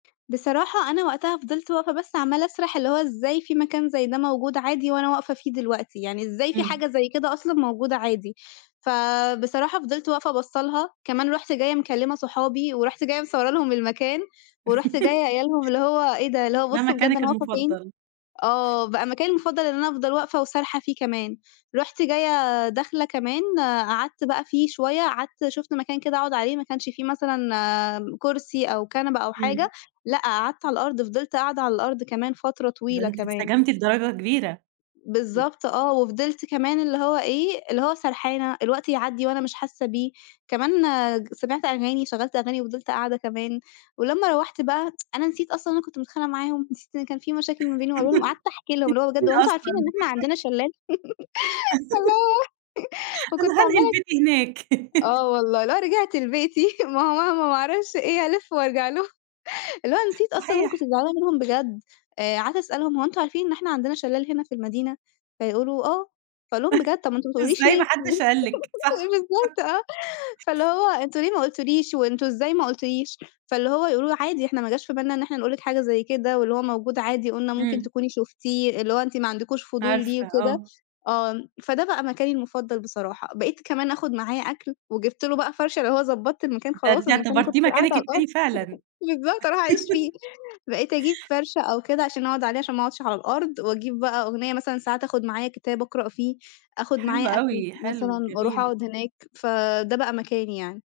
بصراحة أنا وقتها فضلت واقفة بس عمّالة أسرح اللي هو إزاي في مكان زي ده موجود عادي وأنا واقفة فيه دلوقتي! يعني إزاي في إمم. حاجة زي كده أصلًا موجودة عادي؟ فبصراحة فضلت واقفة باصة لها، كمان رُحت جايّة مكلمة صحابي، ورُحت جايّة مصورة لهم المكان، ورُحت جايّة قايلة لهم اللي هو إيه ده، اللي هو ده بصوا بجد مكانِك أنا واقفة فين! المفضل. آه بقى مكاني المفضل إن أنا أفضل واقفة وسارحة فيه كمان، رُحت جايّة داخلة كمان قعدت بقى فيه شويّة، قعدت شُفت مكان كده أقعد عليه ما كانش في مثلًا كرسي أو كنبة أو حاجة إمم. لأ، قعدت على الأرض فضلت قاعدة على الأرض كمان فترة ده طويلة أنتِ كمان. انسجمتِ لدرجة كبيرة. امم. بالضبط آه وفضلت كمان اللي هو إيه، اللي هو سرحانة الوقت يعدّي وأنا مش حاسّة بيه، كمان سمعت أغاني شغلت أغاني وفضلت قاعدة كمان، ولمّا روّحت بقى أنا نسيت أصلًا إن أنا كنت متخانقة معاهم، نسيت إن كان في مشاكل ما بيني وما أنتِ بينهم، قعدت أحكِي لهم اللي هو بجد مين هو أنتم عارفين إن أصلًا؟ إحنا عندنا شلال؟ الله و أنا وكنت هانقل عمّالة بيتي هناك. آه والله اللي هو رجعت لبيتي ما هو مهما، ما أعرفش إيه ألِف وأرجع لهم، لأ نسيت أصلًا إن أنا صحيح. كنت زعلانة منهم بجد، آآ قعدت أسألهم هو أنتم عارفين إن إحنا عندنا شلال هنا في المدينة؟ فيقولوا آه، فأقول لهم: بجد طب ما أنتم ما بتقولوليش إزاي ما ليه؟ حدش قال لِك؟ صح. بالضبط آه فاللي هو أنتم ليه ما قُلتوليش وأنتم إزاي ما قٌلتوليش؟ فاللي هو يقولوا لي عادي إحنا ما جاش في بالنا إن إحنا نقول لِك حاجة زي كده، واللي هو موجود عادي وقُلنا ممكن إمم. تكوني شُفتيه، اللي هو أنتِ ما عندكوش فضول ليه عارفة وكده آه. آه، فده بقى مكاني المفضل بصراحة بقيت كمان آخد معايا أكل وجِبت له بقى فَرشة، اللي هو ضبطت المكان ده خلاص أنتِ المكان كنت اعتبرتيه قاعدة مكانِك على الأرض التاني فعلًا. بالضبط هاروح أعيش فيه، بقيت أجيب فَرشة أو كده عشان أقعد عليه عشان ما أقعدش على الأرض وأجيب بقى أغنية مثلًا ساعات آخد معايا كتاب أقرأ فيه، آخد حلو معايا أكل أوي، مثلًا حلو وأروح جميل. أقعد هناك، فده بقى مكاني يعني.